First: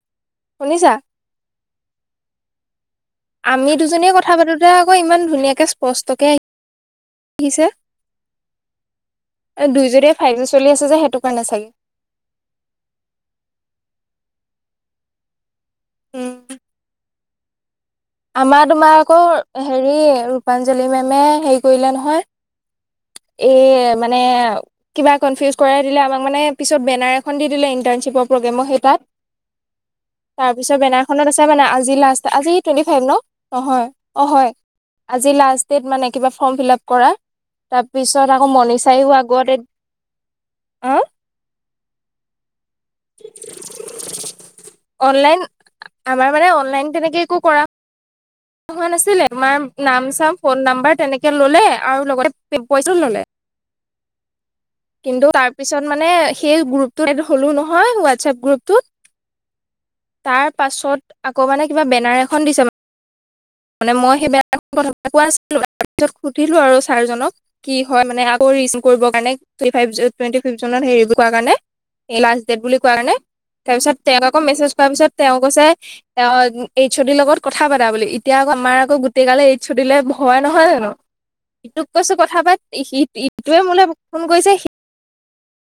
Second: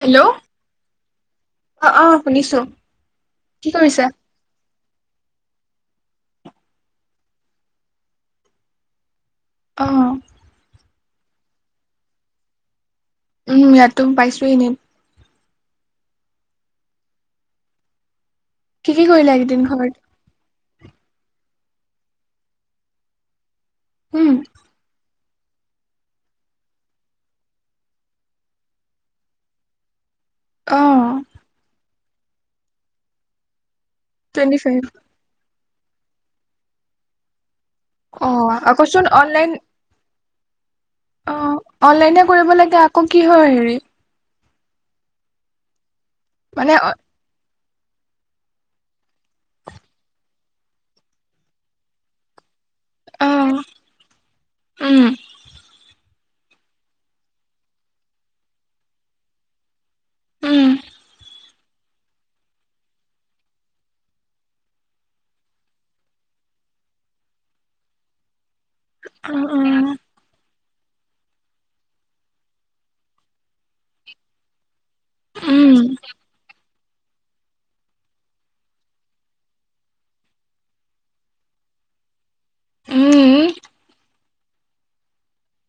Hello, শুনিছা অ অ শুনিছোঁ। আমি দুজনীয়ে কথা পাতো। তে আকৌ ইমান ধুনীয়াকে স্পষ্টকে আহি আহিছে। এক অ দুই জদিয়ে ফাইভাৰ চলি আছে যে সেইটো কাৰণে চাগে। উম, ইয়াতো পাইছোঁ এনে। উম আমাৰ কি তোমাৰ কি আকৌ কৰিলা এইকেইদিন হেৰি। ঘৰত পাঞ্জলি মেমে হেৰি কৰিলে নহয়, এই মানে উম কিবা কনফিউজ কৰাই দিলে আমাক মানে পিছত বেনাৰ এখন দি দিলে ইণ্টাৰ্শ্বিপৰ প্ৰগ্ৰেমৰ সেই তাত। তাৰপিছত অ বেনাৰখনত আছে মানে আজি লাষ্ট, আজি টুৱেটি ফাইভ ন'? নহয়। অ', হয়, টুৱেন্টি ফাইভ আজি লাষ্ট ডেট মানে কিবা ফ'ৰ্ম ফিলাপ কৰা। তাৰপিছত অ আকৌ আকৌচোন মণীষাই ও অনলাইন আগতে অ অ', অনলাইনে কৰিব লাগে, আকৌ কি হয় হেৰি? অনলাইন, আমাৰ মানে অনলাইন তেনেকে একো কৰা হোৱা নাছিলে, তোমাৰ নাম চাম ফোন নাম্বাৰ তেনেকে ল'লে আৰু লগতে পইচাও ললে অ উম কিন্তু তাৰপিছত। মানে সেই গ্ৰুপটোত এড হ'লো নহয় হোৱাটছএপ গ্ৰুপত। তাৰ উম পাছত আকৌ মানে কিবা বেনাৰ এখন দিছে। মানে মই সেই বেয়া ভাৱত কথাটো কোৱা নাছিলো। তাৰপিছত সুধিলো আৰু ছাৰজনক কি হয় মানে আকৌ কৰিব কাৰণে um three um five twenty [unintelligible] কাৰণে এই লাষ্ট ডেট বুলি কোৱা কাৰণে তাৰ পিছত তেওঁক আকৌ মেছেজ কৰাৰ পিছত তেওঁ কৈছে উম এইচ অ' দি লগত কথা পাতা বুলি এতিয়া আকৌ আমাৰ আকৌ গোটেই গালে এইচ অ' দি লে ভয় নহয় জানো ইটোক কৈছো কথা পাত উম ইটোৱে মোলে ফোন কৰিছে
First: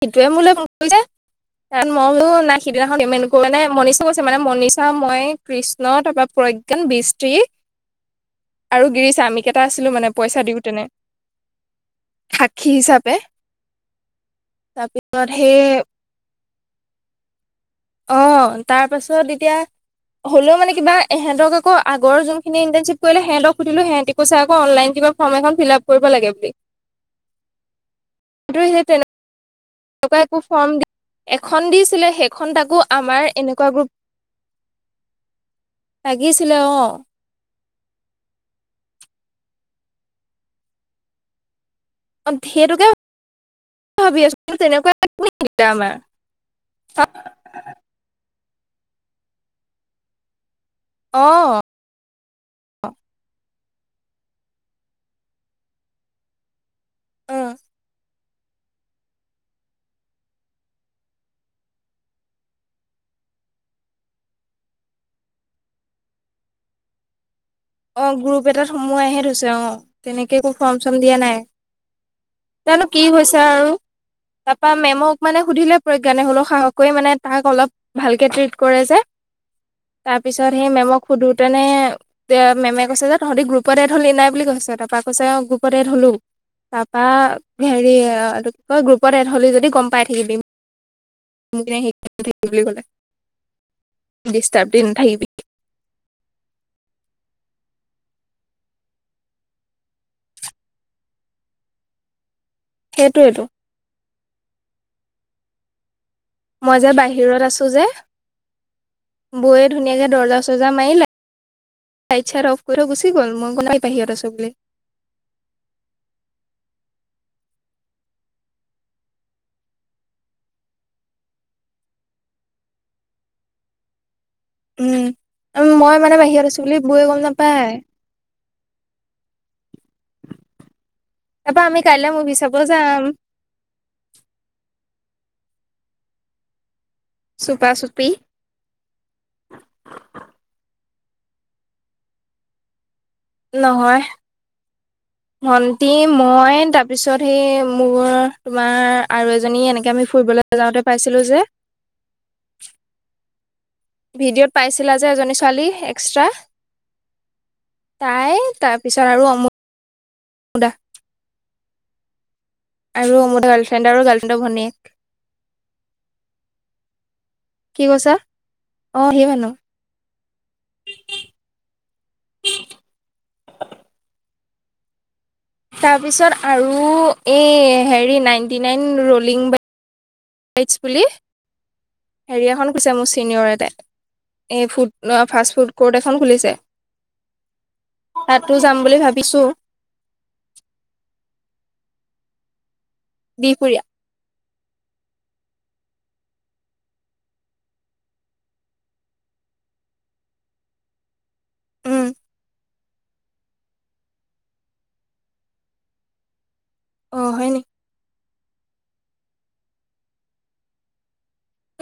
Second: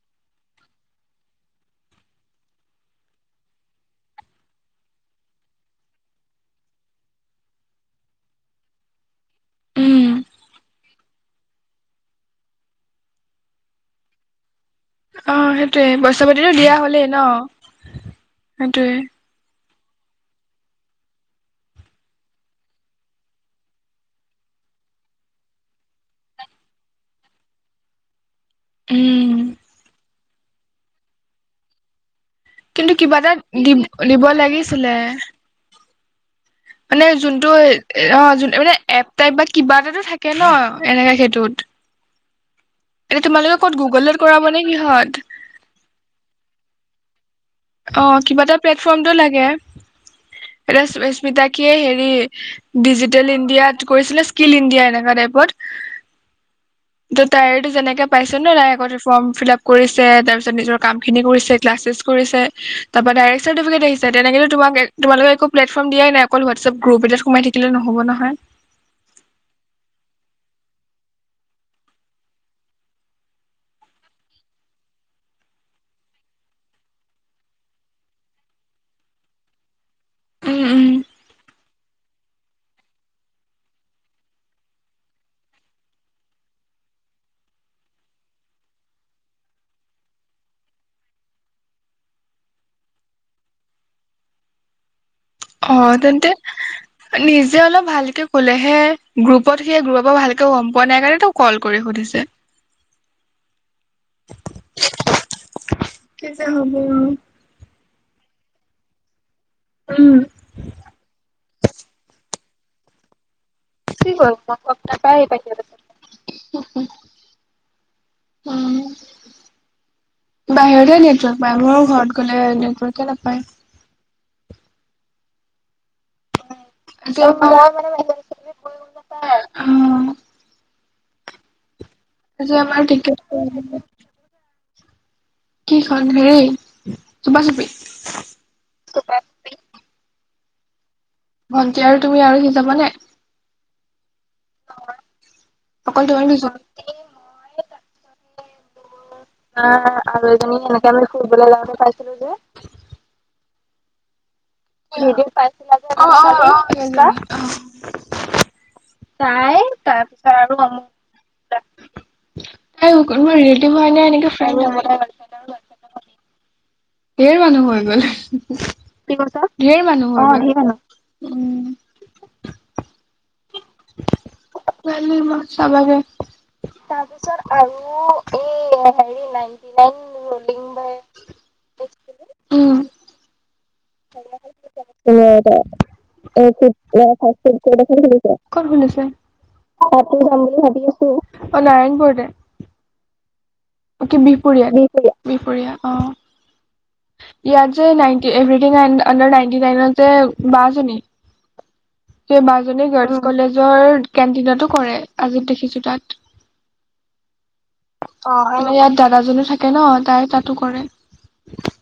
সিটোৱে মোলে ফোন কৰিছে। মই বোলো নাই সিদিনাখন পেমেণ্ট কৰি মানে মনিষাও গৈছে মানে মনিষা, মই, কৃষ্ণ তাৰপৰা প্ৰ প্ৰজ্ঞান, বৃষ্টি আৰু গিৰিছা আমি কেইটা আছিলো উম মানে পইচা দিও তেনে সাক্ষী হিচাপে তাৰপিছত অ সেই সেইটোয়ে পইচা দিয়া হলেই ন। অ তাৰ সেইটোয়ে পাছত ইতিয়া হ'লেও মানে কিবা এহেতক আকৌ আগৰ যোনখিনি ইণ্টাৰ্শ্বিপ কৰিলে সেহেতক সুধিলো সেহেতি কৈছে আকৌ অনলাইন কিবা ফৰ্ম এখন ফিলাপ কৰিব লাগে বুলি টো হেই তেনেক উম তেনেকুৱা একো ফৰ্ম দি, এখন দিছিলে হেই কিন্তু কিবা এটা দিব-দিব লাগিছিলে। লাগিছিলে অ মানে যোনটো অ যোনে মানে এপ টাইপ বা কিবা এটাতো থাকে ন এনেকে সেইটোত অ সেইটোকে এতিয়া তোমালোকে ক'ত গুগলত ভাবি আছো কৰাব কিন্তু নে তেনেকুৱা কিহত [unintelligible] আমাৰ অ। অ কিবা এটা প্লেটফৰ্মটো লাগে। অ স্মিতাকিয়ে হেৰি ডিজিটেল ইণ্ডিয়াত কৰিছিলে স্কিল ইণ্ডিয়া এনেকা টাইপত ত' অ তাইৰ এইটো যেনেকা পাইছে নে নাই আগতে ফৰ্ম ফিলাপ কৰিছে তাৰ পিছত নিজৰ কাম খিনি কৰিছে ক্লাছেছ কৰিছে। তাৰপৰা ডাইৰেক্ট চাৰ্টিফিকেট আহিছে তেনেকেতো তোমালোকক একো প্লেটফৰ্ম দিয়াই অকল হোৱাটছএপ গ্ৰুপ এটাত সোমাই থাকিব অ গ্ৰুপ এটাত সোমোৱাইহে থৈছে অ তেনেকে একো ফৰ্ম চৰ্ম দিয়া নাই। জানো কি হৈছে আৰু তাৰপা মেমক মানে সুধিলে প্ৰজ্ঞানে হ'লেও সাহস কৰি তাক অলপ ভালকে ট্ৰিট কৰে যে, তাৰপিছত উম সেই উম মেমক সোধোতেনে এ মেমে কৈছে যে তহঁতি গ্ৰুপত এড হলি নাই বুলি কৈছে। তাৰপৰা কৈছে গ্ৰুপত এড হ'লো। তাৰপা হেৰি এইটো কি কয় গ্ৰুপত এড হলি যদি গম পাই থাকিবি [unintelligible] সেই বুলি ক'লে। ডিষ্টাৰ্ব দি নাথাকিবি অ, তেন্তে নিজে অলপ ভালকে ক'লেহে গ্ৰুপত সেই গ্ৰুপৰ ভালকে গম পোৱা নাই কাৰণেতো কল কৰি সুধিছে। সেইটোৱেটো কেতিয়া হ'ব মই যে আৰু বাহিৰত আছো যে বৌয়ে ধুনীয়াকে উম দৰ্জা চৰ্জা মাৰি লাইট চাইট অফ কৰি থৈ গুচি গ'ল মোক [unintelligible] উম, বাহিৰতে নেটৱৰ্ক পায় মোৰ ঘৰত গলে নেটৱৰ্কে নাপায় উম মই মানে বাহিৰত আছো। [unintelligible] বৌৱে আজি গম আমাৰ অ' নাপায়। তাৰপা আমি কাইলে মোভি আজি চাব আমাৰ যাম। টিকেট কিখন হেই চুপা চুপি। ভণ্টি আৰু তুমি আৰু সি যাব নে? নহয়। ভণ্টি অকল তোমালোক মই দুজনী? তাৰপিছত সেই মোৰ তোমাৰ আৰু এজনী এনেকে আমি ফুৰিবলৈ যাওঁতে পাইছিলো যে, ভিডিঅ'ত পাইছিলা যে এজনী [inaudible] ছোৱালী পাইছিলা যে অ', এক্সট্ৰা অ', অ', ৰিস্কা [inaudible] তাই তাৰ পিছত আৰু তাই অমুদা তাৰ তাই [inaudible] আৰু কোনোবা মোৰ ৰিলেটিভ হয় নে গাৰ্লফ্ৰেণ্ডৰ' এনেকে গাৰ্লফ্ৰেণ্ডৰ ফ্ৰেণ্ড হয়। ভনীয়েক। ঢেৰ মানুহ হৈ কি গ'ল। কৈছা অ কি সেই কৈছা? মানুহ ঢেৰ মানুহ। অ', ঢেৰ মানুহ। উম। [inaudible] চাবা দে। তাৰপিছত আৰু তাৰপিছত এই আৰু হেৰি এ, হেৰি নাইনটি নাইন এইটছ পুলিহ। হেৰিয়াখন উম, কৈছে মোৰ ছিনিয়ৰ এটাই। এ, ফুড না, ফাষ্ট ফুড কৰো দেখ [unintelligible] ক'ত তাতো যাম বুলি খুুলিছে। ভাবিছো তাতে যাম বুলি ভাবি আছোঁ অ নাৰায়ণপুৰতে। বিহপুৰীয়া অ, কি বিহপুৰীয়া, বিপুৰীয়া বিপুৰীয়া অ'। ইয়াত যে নাইনটি এভ্ৰিথিং আন-আণ্ডাৰ নাইনটি নাইনত যে বা জনী। উম কে বাগ এজনে গাৰ্লচ কলেজৰ কেন্টিনতো কৰে আজি দেখিছোঁ তাত। অ, হয় নিকি। মানে ইয়াত দাদাজনো থাকে ন, তাই তাতো কৰে,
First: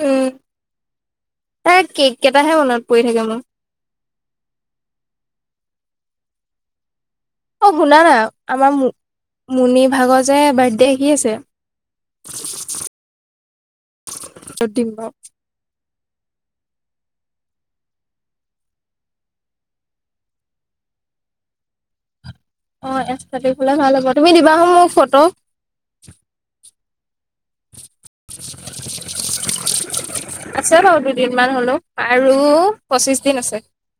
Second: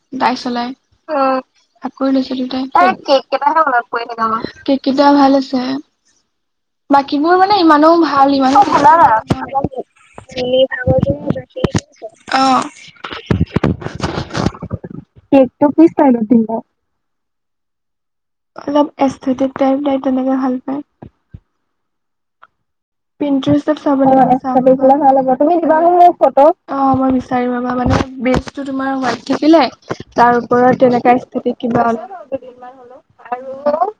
উম দাই চলায় ও। তাৰ আকৌ কেক লিখিদো কেইটাহে তাই। এ, মনত পৰি কেক থাকে মোৰ কেটাহে মনত পৰি থাকে অন'। কেক কিটা ভাল হৈছ যে, বাকি কিবোৰ মানে অ ইমানো শুনা না ভাল ইমানো অ', আমাৰ শুনা না মুনি ভাগৰ যে বাৰ্থডে আহি আছে [inaudible] অ, য'ত দিম বাৰু কিকটো পিছ [inaudible] অলপ এস্থেতিক টাইপ তাই তেনেকে ভাল পায়। অ এক্সট্ৰা কে খোলা প্ৰিনত্ৰেচত ভাল হ'ব চাবলে তুমি দিবা হো [unintelligible] মোক পোৰা ভাল ফটো হ'ব। তুমি কিবা মূলে ফট' অ', মই বিচ [unintelligible] মানে বেচটো তোমাৰ হোৱাইট থাকিলে। তাৰ ওপৰত তেনেকা স্থিতি কিবা অল ও, পঁচিছ আৰু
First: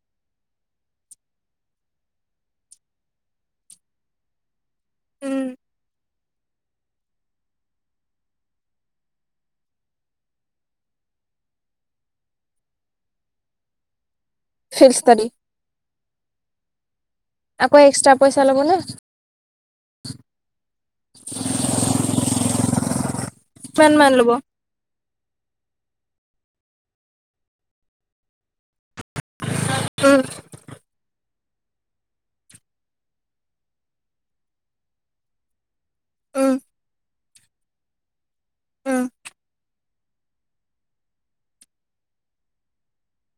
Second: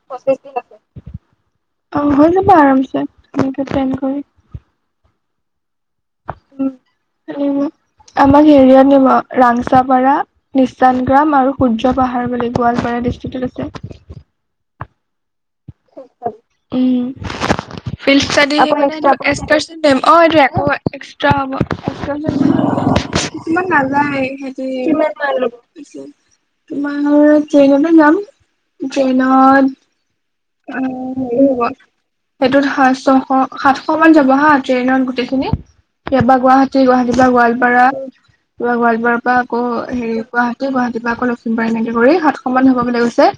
পঁচিছ দিন আছে। অ', হৈ যাব আৰামচে তেনেকে প্লেন কৰি। উম। উম, তুমি মোক আমাক হেৰিয়াত নি'ব ৰাংচাপাৰা, নিচান গ্ৰাম, আৰু সূৰ্য পাহাৰ বুলি গোৱালপাৰা দি [unintelligible] আছে। Field study. উম। আকৌ এ ফিল্ড ষ্টাডী [unintelligible] অ', আকৌ এইটো এক্সষ্টা হ'ব। [unintelligible] ইমান কিমান মান নাযায় ল'ব সিহঁতি [unintelligible] তোমাৰ ট্ৰেইনতে যাম ট্ৰেইনত। উম অ', হেৰুৱা। সেইটোত সাছ ছশ সাতশমান যাব হা ট্ৰেইনত গোটেইখিনি। ইয়াপা উম গুৱাহাটী গুৱাহাটীৰ পৰা গোৱালপাৰা। [unintelligible] উম গোৱালপাৰাৰ পাৰা আকৌ হেৰি গুৱাহাটী, গুৱাহাটী পা, আকৌ লখিমপাৰ এনেকে কৰি সাতশ মান হ'ব বুলি কৈছে।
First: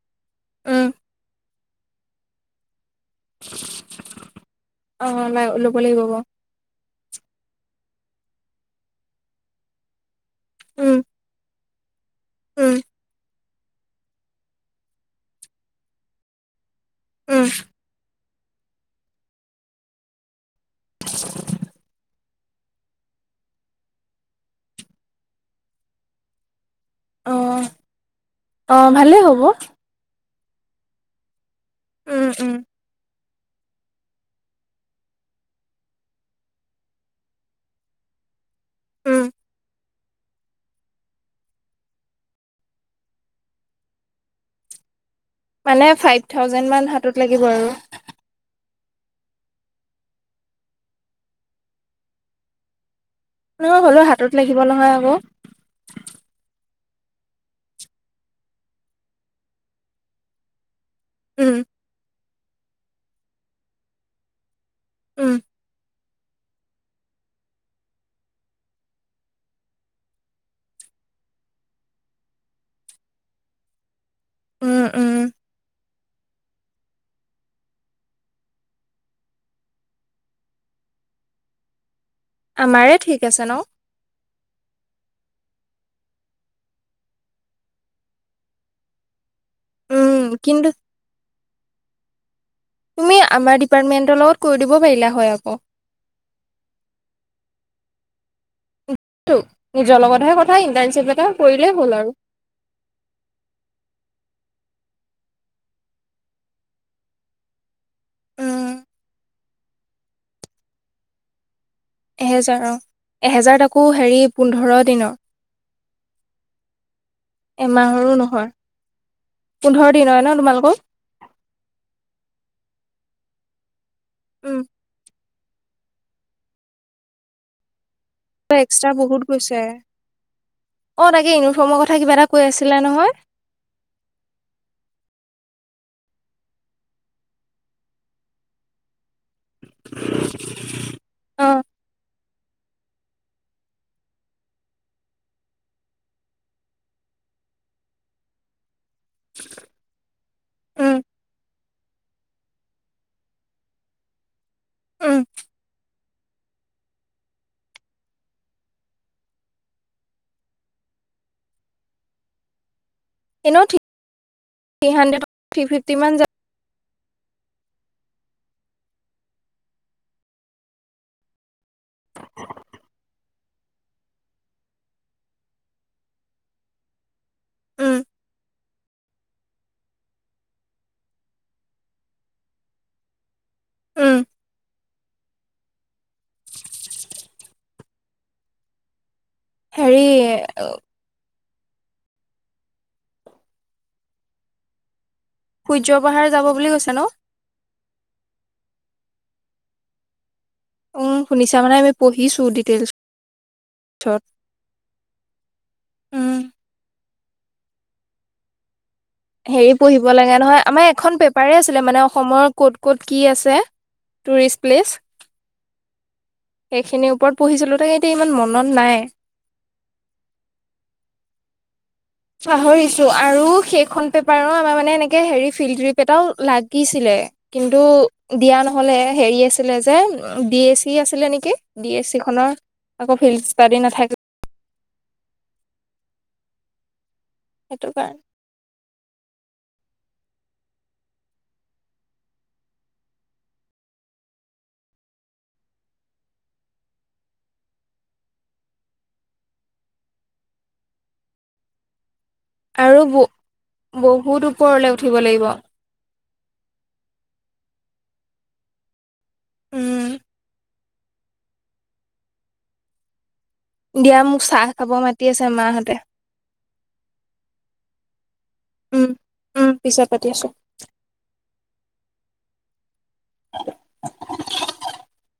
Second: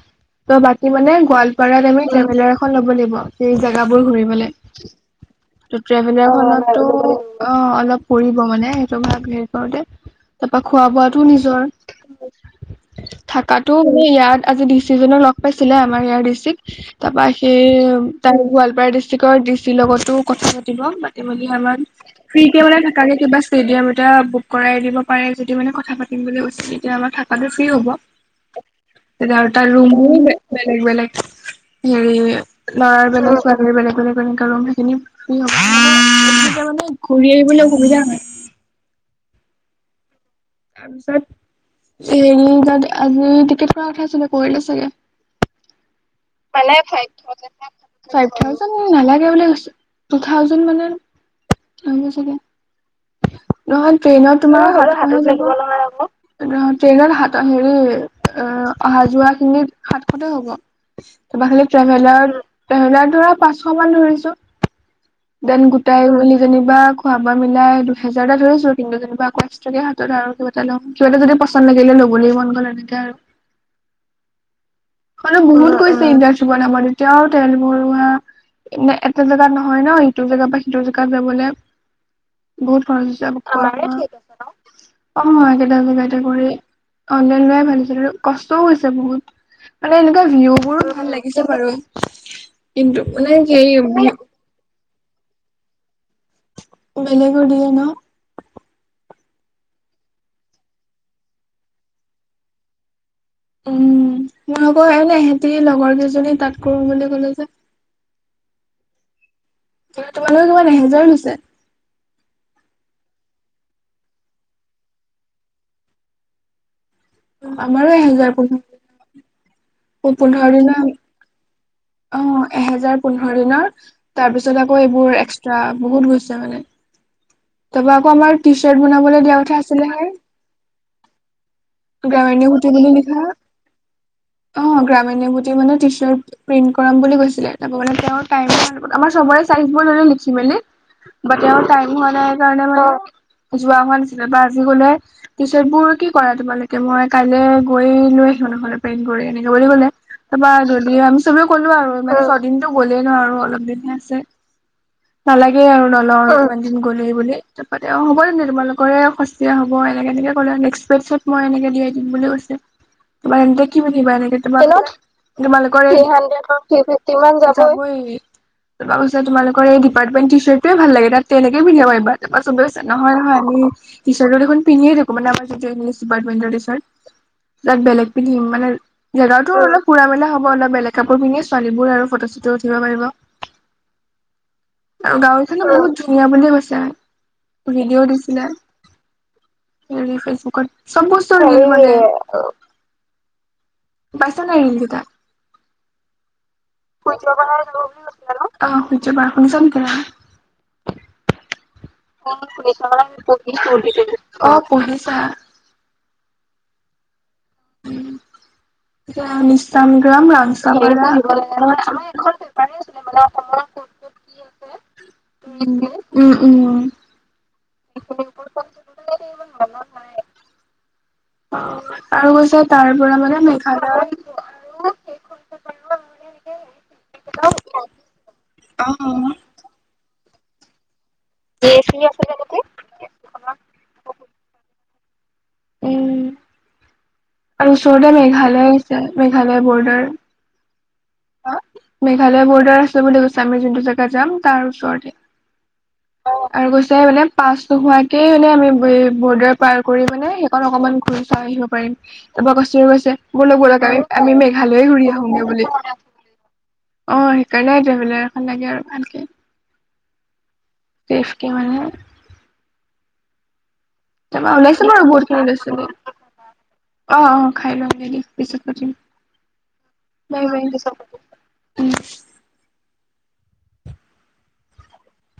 ত' উম বাকী মানে গোৱালপাৰাত আমি ট্ৰেভেলাৰ এখন ল'ব লাগিব সেই জেগাবোৰ ঘূৰিবলৈ। অ ল'ব ত' লাগিব বাৰু ট্ৰেভিলাৰখনতটো অ', অলপ পৰিব মানে সেইটো ভাগ হে কৰোঁতে। তাপা খোৱা উম বোৱাটো উম নিজৰ। থাকাতো মানে ইয়াত আজি ডিচি জনে লগ পাইছিলে আমাৰ ইয়াৰ ডিচিক। তাৰপা উম। সেইম তাৰ গোৱালপাৰা ডিষ্ট্ৰিক্টৰ ডি চিৰ লগতো কথা পাতিব মাতি মেলি আমাক ফ্ৰী কে মানে থাকাকে কিবা ষ্টেডিয়াম এটা বুক কৰাই দিব পাৰে যদি মানে কথা পাতিম বুলি কৈছিলে। এতিয়া আমাৰ থকাটো অ', ফ্ৰি হ'ব অ', ভালেই তেতিয়া হ'ব। আৰু তাৰ ৰুমো বেলেগ বেলেগ হেৰি উম, উম, লৰাৰ বিলাক বেলেগ বেলেগ সেইখিনি ফ্ৰী হব তেতিয়া মানে ঘূৰি আহিবলৈ সুবিধা হয় উম, তাৰপিছত হেৰি তাত আজি টিকেট কৰাৰ কথা চাগে কৰিলে চাগে। মানে ফাইট মানে ফাইব থাউজেণ্ড এটা [unintelligible] ফাইব থাউজেণ্ড উম, নালাগে বুলি কৈছ টু থাউজেণ্ড মানে [unintelligible] নহয় হ'লেও হাতত ট্ৰেইনত লাগিব তোমাৰ নহয় আকৌ। [unintelligible] ট্ৰেইনত হাত হেৰি এ অহা যোৱাখিনিত সাতশতে হ'ব। তাৰপা উম, খালি ট্ৰেভেলাৰ, ট্ৰেভেলাৰটোৰো পাঁচশ মান ধৰিছোঁ উম, দেন গোট চাই মেলি যেনিবা খোৱা বোৱা মিলাই দুহেজাৰ এটা ধৰিছো কিন্তু যেনিবা আকৌ একস্টাকে হাতত আৰু কিবা এটা লম কিবা এটা যদি পচন্দ লাগিলে ল'বলৈ মন গ'ল এনেকে [inaudible] উম, হয় বহুত গৈছে ইণ্ডাৰ চুব নামত তেতিয়াও তেল বৰুৱা [unintelligible] মে এটা জেগাত নহয় ন ইটো জেগা পা সিটো জেগাত যাবলে বহুত আমাৰে খৰচ ঠিক হৈছে আছে ন? [unintelligible] টা জেগাতে কৰি অনলাইন লোৱাই ভাল আছিলে কষ্টও হৈছে বহুত মানে উম, এনেকুৱা কিন্তু ভিউবোৰো ভাল লাগিছে বাৰু। কিন্তু মানে হেৰি ম কব পাৰিলা হয় আকৌ ওলালে কৈ দিবা ন নিজৰ লগতহে কথা ইন্টাৰ্নশ্বিপ এটা কৰিলে হ'ল আৰু উম মই আকৌ এনে ইহেঁতি লগৰ কেইজনী তাত কৰো বুলি কলে যে উম, তোমালোকৰ কিমান এহেজাৰ লৈছে এহেজাৰ অ এহেজাত আকৌ হেৰি পোন্ধৰ দিনৰ আমাৰো এমাহৰো এহেজাৰ নহয়, পোন্ধৰ দিনৰে ন পোন্ধৰ তোমালোকৰ? দিনৰ অ', এহেজাৰ পোন্ধৰ দিনৰ তাৰ উম, পিছত আকৌ এইবোৰ এক্সট্ৰা বহুত গৈছে মানে তাপা কৌ আমাৰ টি শ্বাৰ্ট এক্সট্ৰা বহুত বনাবলৈ দিয়া গৈছে। উঠা আছিলেহে। অ', তাকে ইউনিফৰ্মৰ কথা কিবা এটা কৈ গ্ৰামিণী হুটি আছিলা বুলি নহয়? লিখা অ গ্ৰামিণী যি মানে টি শ্বাৰ্ট প্ৰিন্ট কৰাম বুলি কৈছিলে তাৰপা মানে তেওঁৰ টাইম [unintelligible] আমাৰ চবৰে তাৰিখবোৰ মানে লিখি মেলি বা তেও অ', টাইম হোৱা নাই কাৰণে মাই যোৱা হোৱা নাছিলে বা আজি গ'লে টি শ্বাৰ্ট বোৰ কি কৰাই দিব লাগ এতিয়া মই কাইলৈ গৈ লৈ আহিলো নহ'লে প্লেন কৰি এনেকে বুলি ক'লে তাপা উম। যদিহে আমি চবে ক'লো আৰু ছদিনতো গ'লেই ন অলপ দিনহে আছে উম, নালাগে আৰু নলও গিন গ'লে বুলি তাৰপা তে অ', হ'ব তেন্তে তোমালোকৰে সস্তীয়া হ'ব এনেকে এনেকে ক'লে নেক্সট [unintelligible] মই এনেকে দিয়াই দিম বুলি কৈছে। এনেও তোমালোকে কি পিন্ধিবা এনেকে তোমাৰ থ্ৰী হাণ্ড্ৰেড থ্ৰী তোমালোকৰ [unintelligible] ফিফটি তই আকৌ মান যাব। আহিবি তাপা কৈছে তোমোকৰ এই গিপাৰটমেন্টৰ চাৰ্টটোয়ে ভাল লাগে তাত তেনেকে পিন্ধিব পাৰিবা তাপা চবেই কৈছে নহয় নহয় আমি ওনো টিচাৰে দেখোন পিন্ধাই দেখো মানে আমাৰ যিটো ইংলি [unintelligible] পিছত তাত উম, বেলেগ পিন্ধিম মানে জেগাটো অলপ ফুৰা মেলা হ'ব অলপ বেলেগ কাপোৰ পিন্ধি ছোৱালীবোৰ আৰু ফটো চটো উঠিব পাৰিব। উম। আৰু গাঁও খনো বহুত ধুনীয়া বুলিয়ে কৈছে ভিডিঅ' দিছিলে হেৰি ফেচবুকত চব বস্তু মানে পাইছা নাই ইহত দুটা সূৰ্য পাহাৰ যাব বুলি কৈছে [unintelligible] ন অ', শুনছোঁ বাৰু শুনিছ' নে [unintelligible] উম, শুনিছা মানে আমি অ, পঢ়িছো ডিটেইলছত। পঢ়িছা। উম। উম। হেৰি পঢ়িব লাগে নহয়। আমাৰ এখন পেপাৰে আছিলে মানে, অসমৰ ক'ত ক'ত কি আছে। Tourist place. উম উম উম সেইখিনিৰ ওপৰত পঢ়িছিলো, তাক এতিয়া ইমান মনত নাই। অহ। পাহৰিছো আৰু সেইখন পেপাৰো আমাৰ মানে, এনেকে হেৰি ফিল্ড ট্ৰিপ এটাও লাগিছিলে। কিন্তু দিয়া অ নহলে হেৰি আছিলে যে, বি এ চি আছিল আছিলে নেকি ডি এছ চি খনৰ আকৌ ফিল্ড ষ্টাডি নাথাকিল। উম। আৰু সেইটো ওচৰতে কাৰণে। মেঘালয় আছে, মেঘালয় বৰ্ডাৰ। মেঘালয় বৰ্ডাৰ আছে বুলি কৈছে, আমি যোনটো জেগা যাম, তাৰ ওচৰতে। [inaudible] আৰু কৈছে মানে পাচ নোহোৱাকে মানে, আমি বৰ্ডাৰ পাৰ কৰি মানে, সেইখন অকমান ঘূৰি। আহিব পাৰিম তাৰপৰা কস্তূৰি আৰু কৈছে, ব বলক বলা কাৰিম আমি বহুত ওপৰলে মেঘালয়ে ঘূৰি উঠিব লাগিব। আহোগে বুলি। অহ, সেইকাৰে ট্ৰেভেলাৰ এখন লাগে আৰু ভালকে। উম। টেফকি মানে? দিয়া মোক তাৰপৰা চাহ খাব ওলাইছিলো আৰু মাতি বহুত খিনি আছে ওলাইছিলো। মাহঁতে। অহ, অহ, খাই লায় মেলি পিছত পাতিম। উম, উম, পিছত পাতি আছো। [unintelligible] পিছত পাতিম, উম। [unintelligible]